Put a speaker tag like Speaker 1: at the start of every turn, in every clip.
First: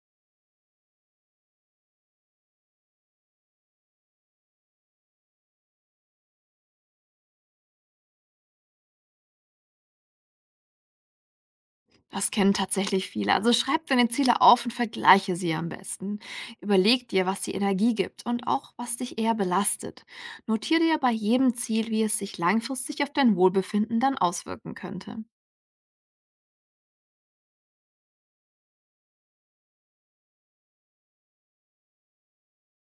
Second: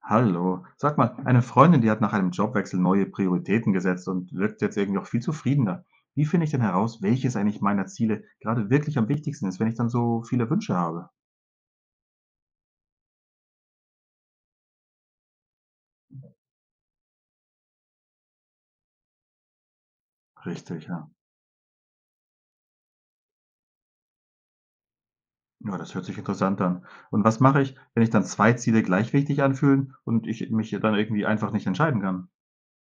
Speaker 1: Hallo. Sag mal, eine Freundin, die hat nach einem Jobwechsel neue Prioritäten gesetzt und wirkt jetzt irgendwie auch viel zufriedener. Wie finde ich denn heraus, welches eigentlich meiner Ziele gerade wirklich am wichtigsten ist, wenn ich dann so viele Wünsche habe?
Speaker 2: Das kennen tatsächlich viele. Also schreib deine Ziele auf und vergleiche sie am besten. Überleg dir, was die Energie gibt und auch, was dich eher belastet. Notiere
Speaker 1: Richtig,
Speaker 2: dir
Speaker 1: ja.
Speaker 2: bei jedem Ziel, wie es sich langfristig auf dein Wohlbefinden dann auswirken könnte.
Speaker 1: Ja, das hört sich interessant an. Und was mache ich, wenn ich dann zwei Ziele gleich wichtig anfühlen und ich mich dann irgendwie einfach nicht entscheiden kann?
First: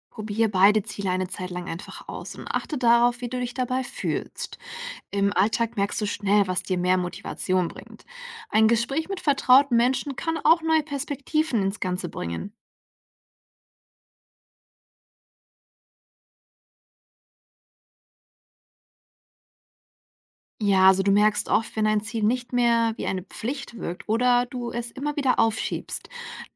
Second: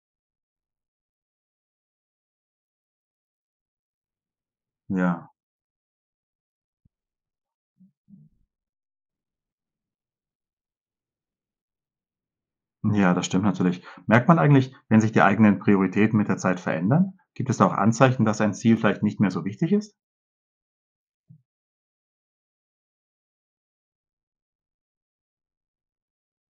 Speaker 2: Probier beide Ziele eine Zeit lang einfach aus und achte darauf, wie du dich dabei fühlst.
Speaker 1: Ja,
Speaker 2: Im Alltag merkst du schnell, was dir mehr Motivation bringt. Ein Gespräch mit vertrauten Menschen kann auch neue Perspektiven ins Ganze bringen.
Speaker 1: ja, das stimmt natürlich. Merkt man eigentlich, wenn sich die eigenen Prioritäten mit der Zeit verändern? Gibt es da auch Anzeichen, dass ein Ziel vielleicht nicht mehr so wichtig ist?
Speaker 2: Ja, also du merkst oft, wenn ein Ziel nicht mehr wie eine Pflicht wirkt oder du es immer wieder aufschiebst.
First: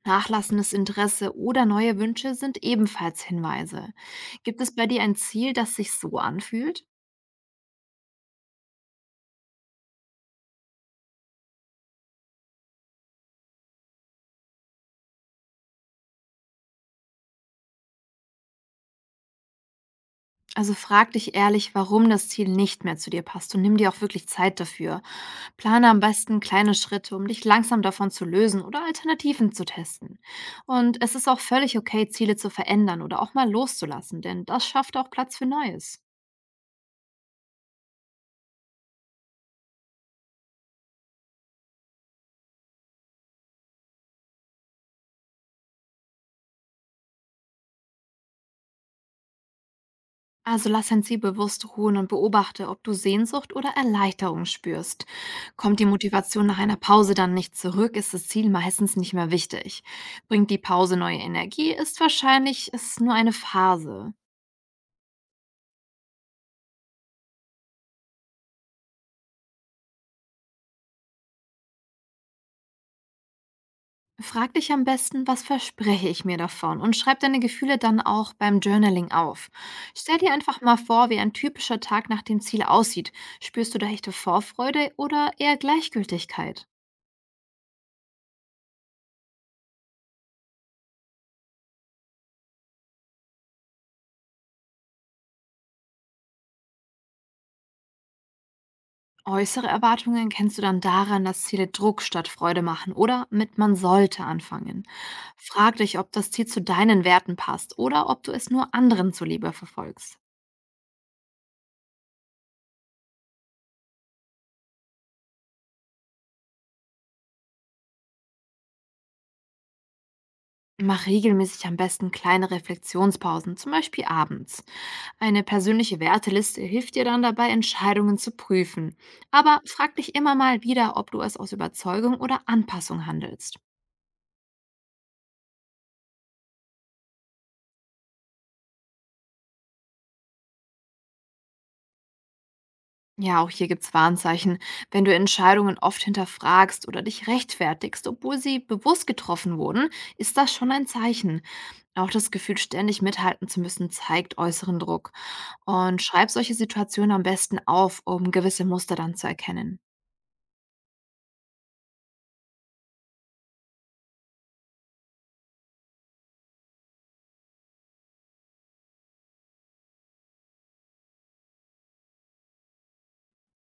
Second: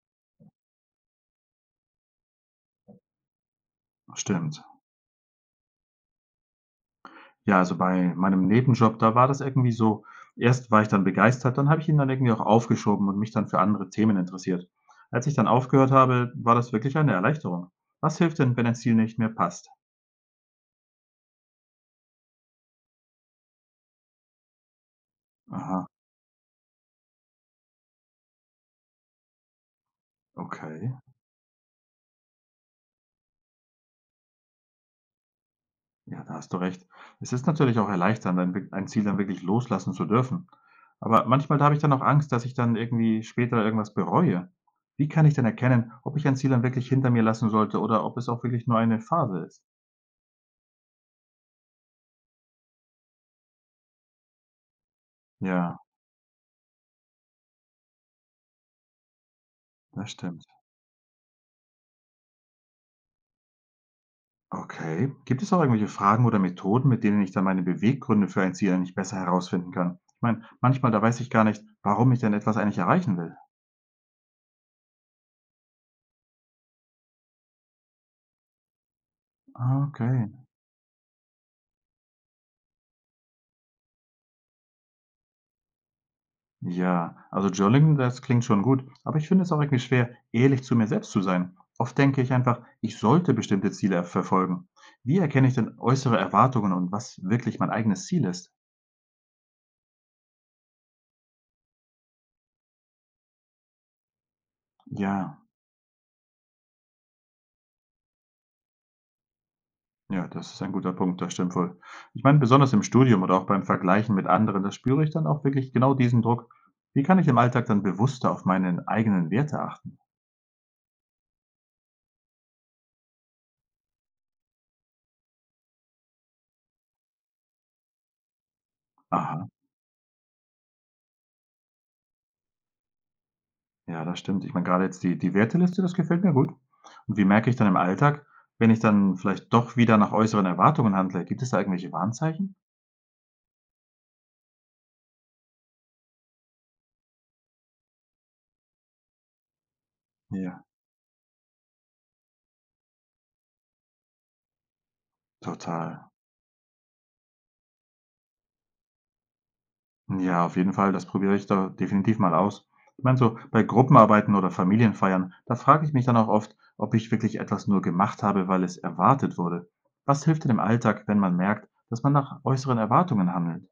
Speaker 2: Nachlassendes Interesse oder neue Wünsche sind ebenfalls Hinweise. Gibt
Speaker 1: Stimmt.
Speaker 2: es bei dir ein Ziel, das sich so anfühlt?
Speaker 1: Ja, also bei meinem Nebenjob, da war das irgendwie so, erst war ich dann begeistert, dann habe ich ihn dann irgendwie auch aufgeschoben und mich dann für andere Themen interessiert. Als ich dann aufgehört habe, war das wirklich eine Erleichterung. Was hilft denn, wenn ein Ziel nicht mehr passt?
Speaker 2: Also frag dich ehrlich, warum das Ziel nicht mehr zu dir passt und nimm dir auch wirklich Zeit dafür. Plane
Speaker 1: Aha,
Speaker 2: am besten kleine Schritte, um dich langsam davon zu lösen oder Alternativen zu testen.
Speaker 1: okay.
Speaker 2: Und es ist auch völlig okay, Ziele zu verändern oder auch mal loszulassen, denn das schafft auch Platz für Neues.
Speaker 1: Ja, da hast du recht. Es ist natürlich auch erleichternd, ein Ziel dann wirklich loslassen zu dürfen. Aber manchmal habe ich dann auch Angst, dass ich dann irgendwie später irgendwas bereue. Wie kann ich denn erkennen, ob ich ein Ziel dann wirklich hinter mir lassen sollte oder ob es auch wirklich nur eine Phase ist?
Speaker 2: Also lass dein Ziel bewusst ruhen und beobachte, ob du Sehnsucht oder Erleichterung spürst. Kommt
Speaker 1: Ja,
Speaker 2: die Motivation nach einer Pause dann nicht zurück, ist das Ziel meistens nicht mehr wichtig.
Speaker 1: das stimmt.
Speaker 2: Bringt die Pause neue Energie, ist wahrscheinlich es nur eine Phase.
Speaker 1: Okay. Gibt es auch irgendwelche Fragen oder Methoden, mit denen ich dann meine Beweggründe für ein Ziel eigentlich besser herausfinden kann? Ich meine, manchmal, da weiß ich gar nicht, warum ich denn etwas eigentlich erreichen will.
Speaker 2: Frag dich am besten, was verspreche ich mir davon und schreib deine Gefühle dann auch beim Journaling auf.
Speaker 1: Ah,
Speaker 2: Stell
Speaker 1: okay.
Speaker 2: dir einfach mal vor, wie ein typischer Tag nach dem Ziel aussieht. Spürst du da echte Vorfreude oder eher Gleichgültigkeit?
Speaker 1: Ja, also Journaling, das klingt schon gut, aber ich finde es auch irgendwie schwer, ehrlich zu mir selbst zu sein. Oft denke ich einfach, ich sollte bestimmte Ziele verfolgen. Wie erkenne ich denn äußere Erwartungen und was wirklich mein eigenes Ziel ist?
Speaker 2: Äußere Erwartungen kennst du dann daran, dass Ziele Druck statt Freude machen oder mit man sollte anfangen.
Speaker 1: Ja.
Speaker 2: Frag dich, ob das Ziel zu deinen Werten passt oder ob du es nur anderen zuliebe verfolgst.
Speaker 1: Ja, das ist ein guter Punkt, das stimmt wohl. Ich meine, besonders im Studium oder auch beim Vergleichen mit anderen, da spüre ich dann auch wirklich genau diesen Druck. Wie kann ich im Alltag dann bewusster auf meine eigenen Werte achten?
Speaker 2: Mach regelmäßig am besten kleine Reflexionspausen, zum Beispiel abends. Eine persönliche Werteliste hilft dir dann dabei, Entscheidungen zu prüfen.
Speaker 1: Aha,
Speaker 2: Aber frag dich immer mal wieder, ob du es aus Überzeugung oder Anpassung handelst.
Speaker 1: ja, das stimmt. Ich meine, gerade jetzt die Werteliste, das gefällt mir gut. Und wie merke ich dann im Alltag, wenn ich dann vielleicht doch wieder nach äußeren Erwartungen handle? Gibt es da irgendwelche Warnzeichen?
Speaker 2: Ja, auch hier gibt's Warnzeichen. Wenn du Entscheidungen oft hinterfragst oder dich rechtfertigst, obwohl sie bewusst getroffen wurden, ist das
Speaker 1: Ja,
Speaker 2: schon ein Zeichen. Auch das Gefühl, ständig mithalten zu müssen, zeigt äußeren Druck. Und
Speaker 1: total.
Speaker 2: schreib solche Situationen am besten auf, um gewisse Muster dann zu erkennen.
Speaker 1: Ja, auf jeden Fall, das probiere ich da definitiv mal aus. Ich meine so, bei Gruppenarbeiten oder Familienfeiern, da frage ich mich dann auch oft, ob ich wirklich etwas nur gemacht habe, weil es erwartet wurde. Was hilft denn im Alltag, wenn man merkt, dass man nach äußeren Erwartungen handelt?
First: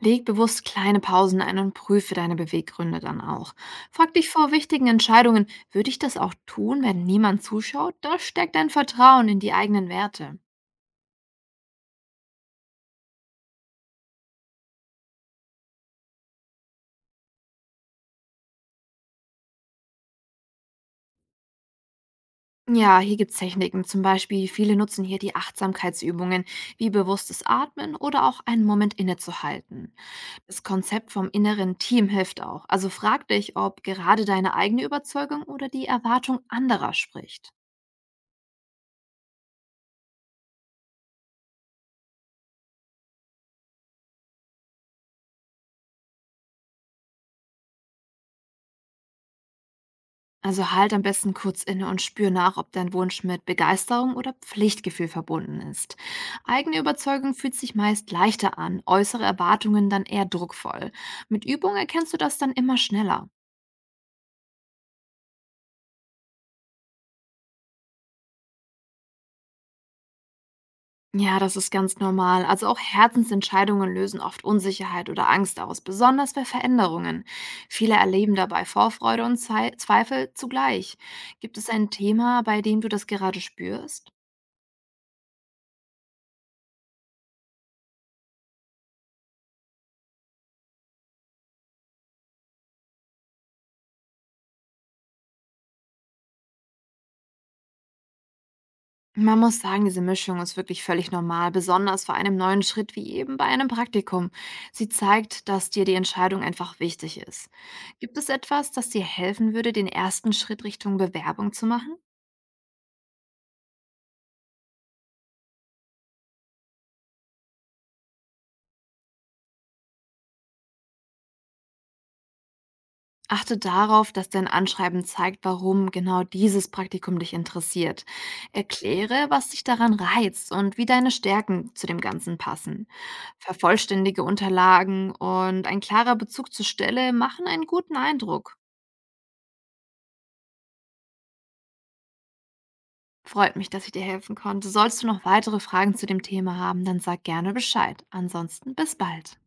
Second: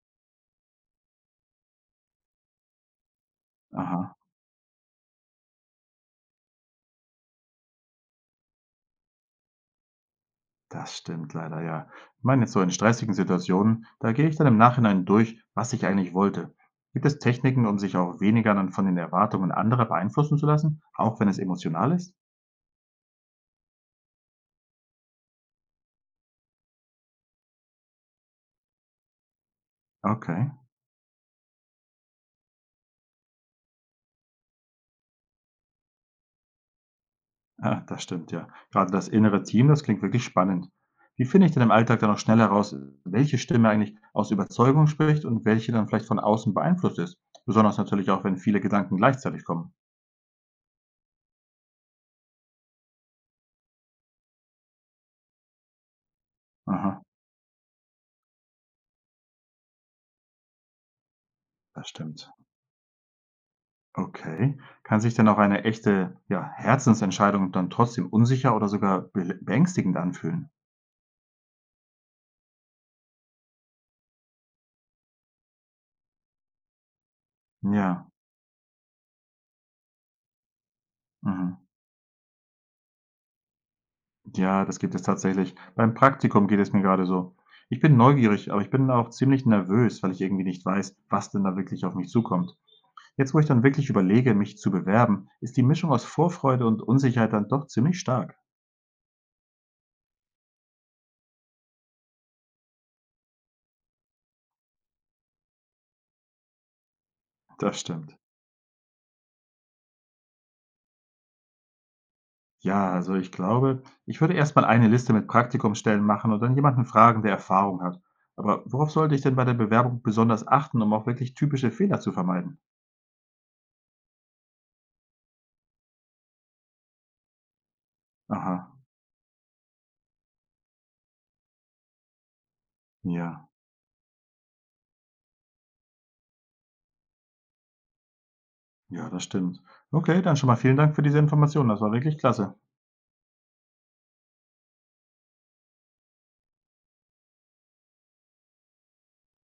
Speaker 2: Leg bewusst kleine Pausen ein und prüfe deine Beweggründe dann auch. Frag
Speaker 1: Aha,
Speaker 2: dich vor wichtigen Entscheidungen, würde ich das auch tun, wenn niemand zuschaut? Da steckt dein Vertrauen in die eigenen Werte.
Speaker 1: das stimmt leider, ja. Ich meine jetzt so in stressigen Situationen, da gehe ich dann im Nachhinein durch, was ich eigentlich wollte. Gibt es Techniken, um sich auch weniger dann von den Erwartungen anderer beeinflussen zu lassen, auch wenn es emotional ist?
Speaker 2: Ja, hier gibt's Techniken. Zum Beispiel, viele nutzen hier die Achtsamkeitsübungen, wie bewusstes Atmen oder auch einen Moment innezuhalten.
Speaker 1: Okay.
Speaker 2: Das Konzept vom inneren Team hilft auch. Also frag dich, ob gerade deine eigene Überzeugung oder die Erwartung anderer spricht.
Speaker 1: Ah, das stimmt, ja. Gerade das innere Team, das klingt wirklich spannend. Wie finde ich denn im Alltag dann auch schnell heraus, welche Stimme eigentlich aus Überzeugung spricht und welche dann vielleicht von außen beeinflusst ist? Besonders natürlich auch, wenn viele Gedanken gleichzeitig kommen.
Speaker 2: Also halt am besten kurz inne und spür nach, ob dein Wunsch mit Begeisterung oder Pflichtgefühl verbunden ist. Eigene
Speaker 1: Aha,
Speaker 2: Überzeugung fühlt sich meist leichter an, äußere Erwartungen dann eher druckvoll. Mit Übung
Speaker 1: das
Speaker 2: erkennst du
Speaker 1: stimmt.
Speaker 2: das dann immer schneller.
Speaker 1: Okay. Kann sich denn auch eine echte, ja, Herzensentscheidung dann trotzdem unsicher oder sogar beängstigend anfühlen?
Speaker 2: Ja, das ist ganz normal. Also auch Herzensentscheidungen lösen oft Unsicherheit oder Angst aus, besonders bei Veränderungen. Viele
Speaker 1: Ja.
Speaker 2: erleben dabei Vorfreude und Zweifel zugleich. Gibt
Speaker 1: Mhm.
Speaker 2: es ein Thema, bei dem du das gerade spürst?
Speaker 1: Ja, das gibt es tatsächlich. Beim Praktikum geht es mir gerade so. Ich bin neugierig, aber ich bin auch ziemlich nervös, weil ich irgendwie nicht weiß, was denn da wirklich auf mich zukommt. Jetzt, wo ich dann wirklich überlege, mich zu bewerben, ist die Mischung aus Vorfreude und Unsicherheit dann doch ziemlich stark.
Speaker 2: Man muss sagen, diese Mischung ist wirklich völlig normal, besonders bei einem neuen Schritt wie eben bei einem Praktikum. Sie zeigt, dass dir die Entscheidung einfach wichtig ist.
Speaker 1: Das
Speaker 2: Gibt
Speaker 1: stimmt.
Speaker 2: es etwas, das dir helfen würde, den ersten Schritt Richtung Bewerbung zu machen?
Speaker 1: Ja, also ich glaube, ich würde erstmal eine Liste mit Praktikumsstellen machen und dann jemanden fragen, der Erfahrung hat. Aber worauf sollte ich denn bei der Bewerbung besonders achten, um auch wirklich typische Fehler zu vermeiden?
Speaker 2: Achte darauf, dass dein Anschreiben zeigt, warum genau dieses Praktikum dich interessiert.
Speaker 1: Aha,
Speaker 2: Erkläre, was dich daran reizt und wie deine Stärken zu dem Ganzen passen.
Speaker 1: ja,
Speaker 2: Vervollständige Unterlagen und ein klarer Bezug zur Stelle machen einen guten Eindruck.
Speaker 1: ja, das stimmt. Okay, dann schon mal vielen Dank für diese Informationen. Das war wirklich klasse.
Speaker 2: Freut mich, dass ich dir helfen konnte. Sollst du noch weitere Fragen zu dem Thema haben, dann sag gerne Bescheid. Ansonsten bis bald.